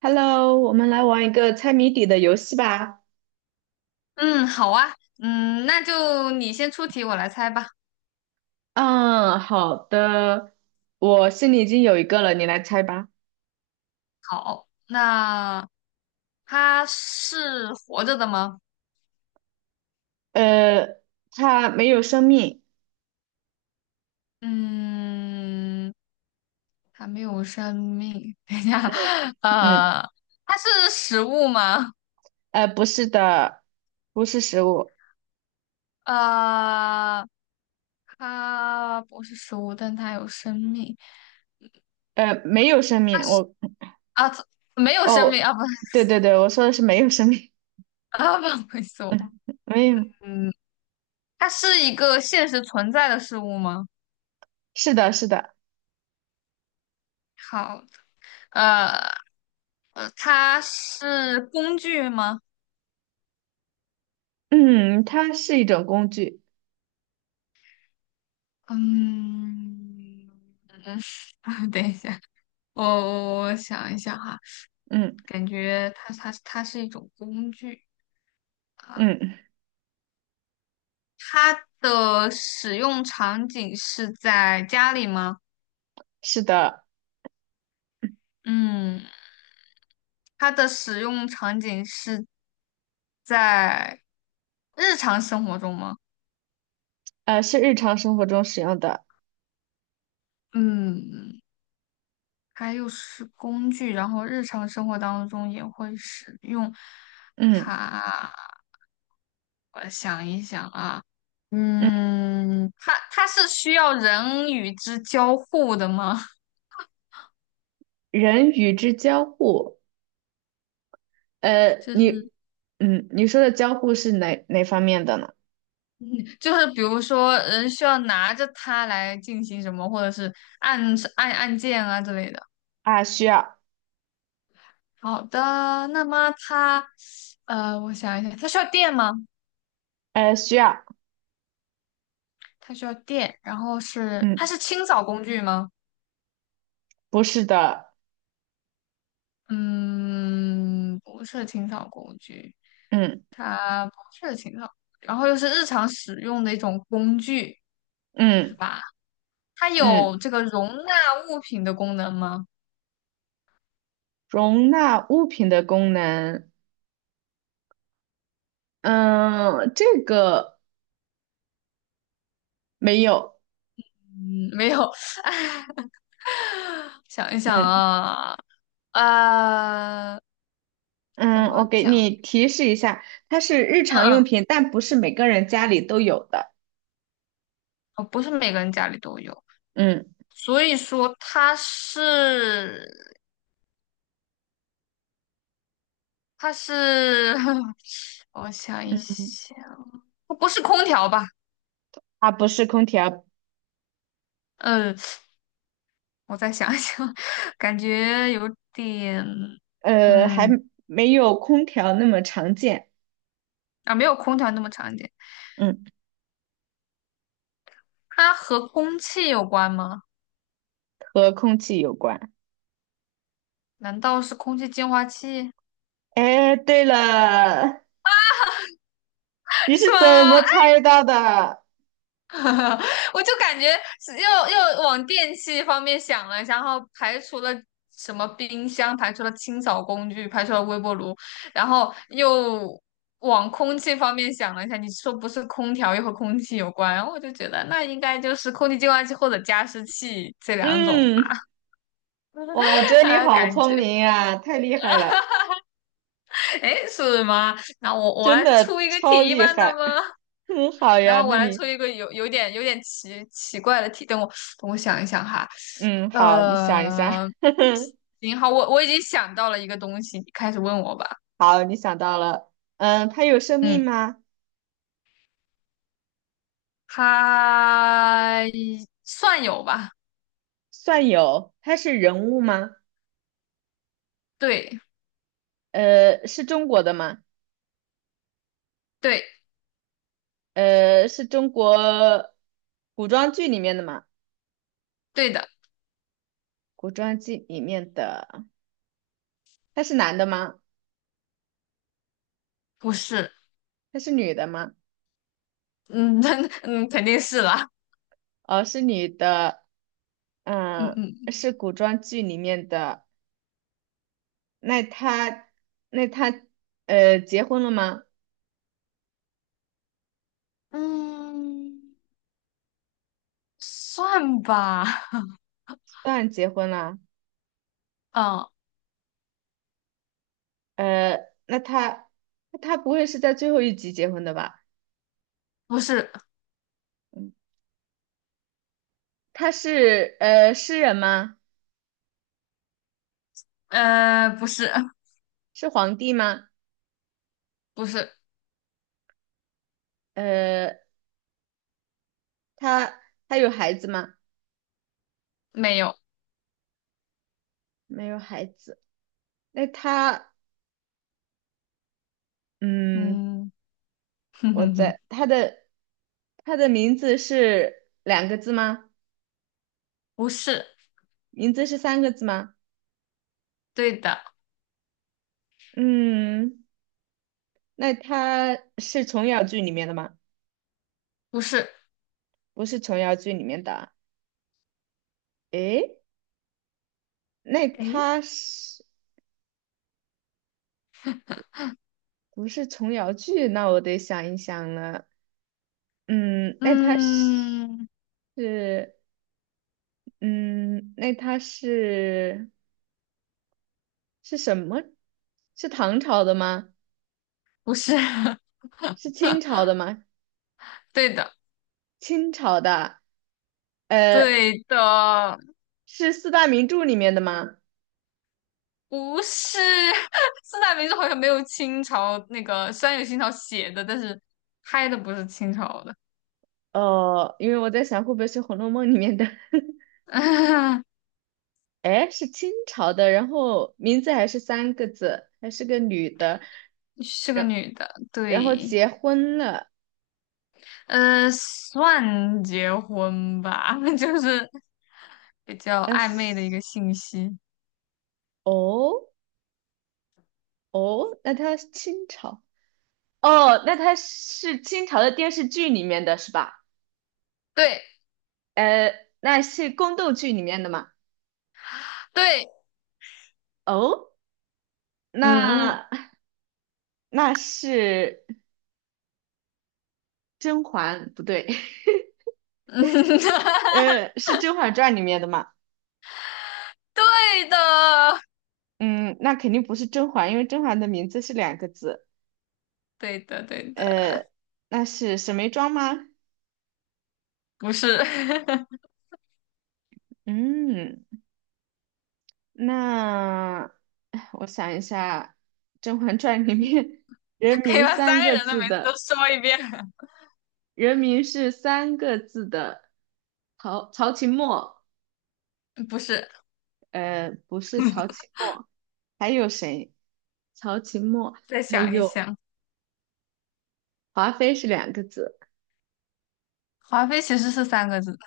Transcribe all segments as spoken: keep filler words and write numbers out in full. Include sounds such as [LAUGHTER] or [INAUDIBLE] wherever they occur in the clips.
Hello，我们来玩一个猜谜底的游戏吧。嗯，好啊，嗯，那就你先出题，我来猜吧。嗯，好的，我心里已经有一个了，你来猜吧。好，那它是活着的吗？呃，它没有生命。嗯，它没有生命。[LAUGHS] 等一下，嗯嗯，呃，它是食物吗？呃，不是的，不是食物，呃，它不是食物，但它有生命呃，没有生命。我啊，它没有生哦，命啊，不，[LAUGHS] 对对对，我说的是没有生命，啊，不好意思，我，[LAUGHS] 没有。嗯，它是一个现实存在的事物吗？是的，是的，好，呃呃，它是工具吗？嗯，它是一种工具。嗯嗯，[LAUGHS] 等一下，我我我想一下哈，嗯感觉它它它是一种工具啊，嗯，它的使用场景是在家里吗？是的，嗯，它的使用场景是在日常生活中吗？呃，是日常生活中使用的。嗯，还有是工具，然后日常生活当中也会使用嗯它。我想一想啊，嗯，嗯，它它是需要人与之交互的吗？[LAUGHS] 人与之交互。呃，就是你，嗯，你说的交互是哪哪方面的呢？就是比如说，人需要拿着它来进行什么，或者是按按按键啊之类的。啊，需要，好的，那么它，呃，我想一想，它需要电吗？呃，需要，它需要电，然后是它嗯，是清扫工具吗？不是的，嗯，不是清扫工具，嗯它不是清扫，然后又是日常使用的一种工具，是嗯吧？它嗯，有这个容纳物品的功能吗？容纳物品的功能，嗯，这个没有，嗯，没有。[LAUGHS] 想一想嗯啊，呃，怎嗯，我么给讲？你提示一下，它是日嗯常用嗯，品，但不是每个人家里都有的，哦不是每个人家里都有，嗯，所以说它是它是，[LAUGHS] 我想一嗯，想，不是空调吧？它不是空调，嗯。我再想一想，[LAUGHS] 感觉有点，呃，还嗯，没有空调那么常见，啊，没有空调那么常见。嗯，它和空气有关吗？和空气有关。难道是空气净化器？哎，对了，[LAUGHS] 你是是怎吗？么猜到的？[LAUGHS] 我就感觉是又又往电器方面想了，然后排除了什么冰箱，排除了清扫工具，排除了微波炉，然后又往空气方面想了一下。你说不是空调又和空气有关，然后我就觉得那应该就是空气净化器或者加湿器这两种嗯，吧，哇，我觉 [LAUGHS] 得你呃，好感聪觉明啊，太厉害了，哎是吗？那我我真来的出一个超题厉吧，那害。么 [LAUGHS] 嗯，好那呀，么我那来出你，一个有有点有点奇奇怪的题，等我等我想一想哈。嗯，好，你想一下，呃，行，好，我我已经想到了一个东西，你开始问我吧。[LAUGHS] 好，你想到了，嗯，他有生嗯，命吗？它算有吧？算有，他是人物吗？对，呃，是中国的吗？对，呃，是中国古装剧里面的吗？对的，古装剧里面的，他是男的吗？不是，他是女的吗？嗯，[LAUGHS] 嗯，肯定是啦。哦，是女的。嗯嗯，嗯是古装剧里面的。那他，那他，呃，结婚了吗？嗯，算吧。当然结婚了。嗯，呃，那他，他不会是在最后一集结婚的吧？不是，嗯，他是呃诗人吗？呃，不是，是皇帝吗？不是，呃，他他有孩子吗？没有。没有孩子。那他，嗯，嗯，[LAUGHS] 哼我哼哼，在他的他的名字是两个字吗？不是，名字是三个字吗？对的，嗯。那他是琼瑶剧里面的吗？不是。不是琼瑶剧里面的啊。诶，那诶，他是不是琼瑶剧？那我得想一想了。嗯，那他嗯，是，嗯，那他是是什么？是唐朝的吗？不是，[LAUGHS] 是清朝的吗？对的。清朝的，呃，对的，是四大名著里面的吗？不是。 [LAUGHS] 四大名著，好像没有清朝那个，虽然有清朝写的，但是拍的不是清朝的，哦，因为我在想会不会是《红楼梦》里面的。[LAUGHS] 哎，是清朝的，然后名字还是三个字，还是个女的，是个然女的，然后对，结婚了，呃，算结婚吧，[LAUGHS] 就是比较呃，暧昧的一个信息，哦哦，那她是清朝，哦，那她是清朝的电视剧里面的是吧？对呃，那是宫斗剧里面的吗？对，哦，嗯那那是甄嬛，不对，嗯，[LAUGHS] [LAUGHS] 呃，是《甄嬛传》里面的吗？对的，嗯，那肯定不是甄嬛，因为甄嬛的名字是两个字，对的对的，呃，那是沈眉庄吗？不是，嗯，那哎我想一下，《甄嬛传》里面“人 [LAUGHS] 可以名”把三三个个人的字名字都的说一遍，“人名”是三个字的曹曹琴墨，[LAUGHS] 不是，呃，不是曹琴墨，还有谁？曹琴墨，再还想一有想。华妃是两个字，华妃其实是三个字的，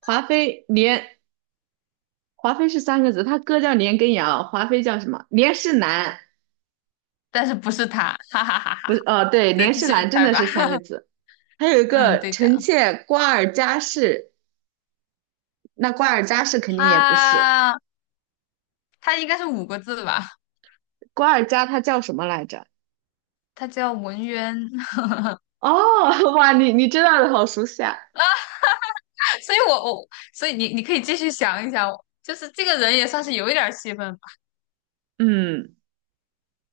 华妃连华妃是三个字，她哥叫连根瑶，华妃叫什么？连世兰，但是不是他，哈哈哈哈！不是，哦，对，再连继世续兰真猜的吧。是三个 [LAUGHS] 字。还有一嗯，个对臣的，妾瓜尔佳氏，那瓜尔佳是肯定也不是。他他应该是五个字吧？瓜尔佳她叫什么来着？他叫文渊，[LAUGHS] 哦，哇，你你知道的好熟悉啊。所以我我所以你你可以继续想一想，就是这个人也算是有一点儿戏份吧。嗯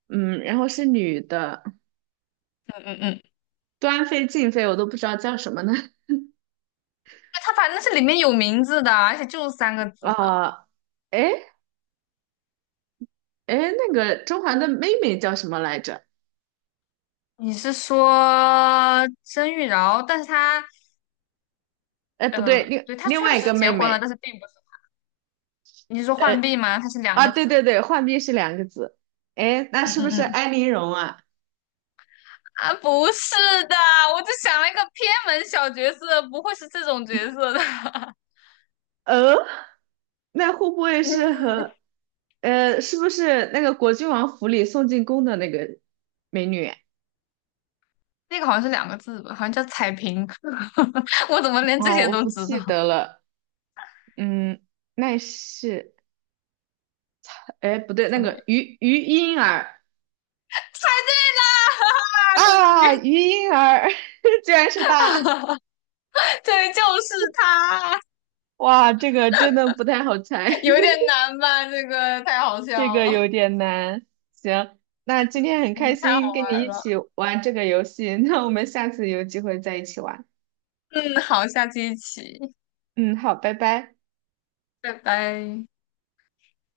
嗯，然后是女的，嗯嗯嗯，端妃、静妃我都不知道叫什么呢。[LAUGHS] 他反正是里面有名字的，而且就是三个字的。啊、诶哎哎，诶那个甄嬛的妹妹叫什么来着？你是说甄玉娆？但是他哎，不对，呃，另对，他另确外一实个结妹婚了，妹，但是并不是。你是说浣呃碧吗？他是两啊，个对字。对对，浣碧是两个字。哎，那嗯是不嗯是嗯。安陵容啊？啊，不是的，我就想了一个偏门小角色，不会是这种角色的。[LAUGHS] 呃，那会不会是嗯，和，呃，是不是那个果郡王府里送进宫的那个美女啊？那个好像是两个字吧，好像叫彩屏。[LAUGHS] 我怎么连这哦，些我都不知道？记得了。嗯，那是，哎，不对，那什么个于于莺儿猜对啦！[LAUGHS] 终于，啊，于莺儿 [LAUGHS] 居然是她！对，就是他。哇，这个真的不太好猜，有点难吧？这个太好 [LAUGHS] 这笑个了，有点难。行，那今天很开嗯，太好心跟你玩一起了。玩这个游戏，那我们下次有机会再一起玩。嗯，好，下期一起，嗯，好，拜拜。拜拜。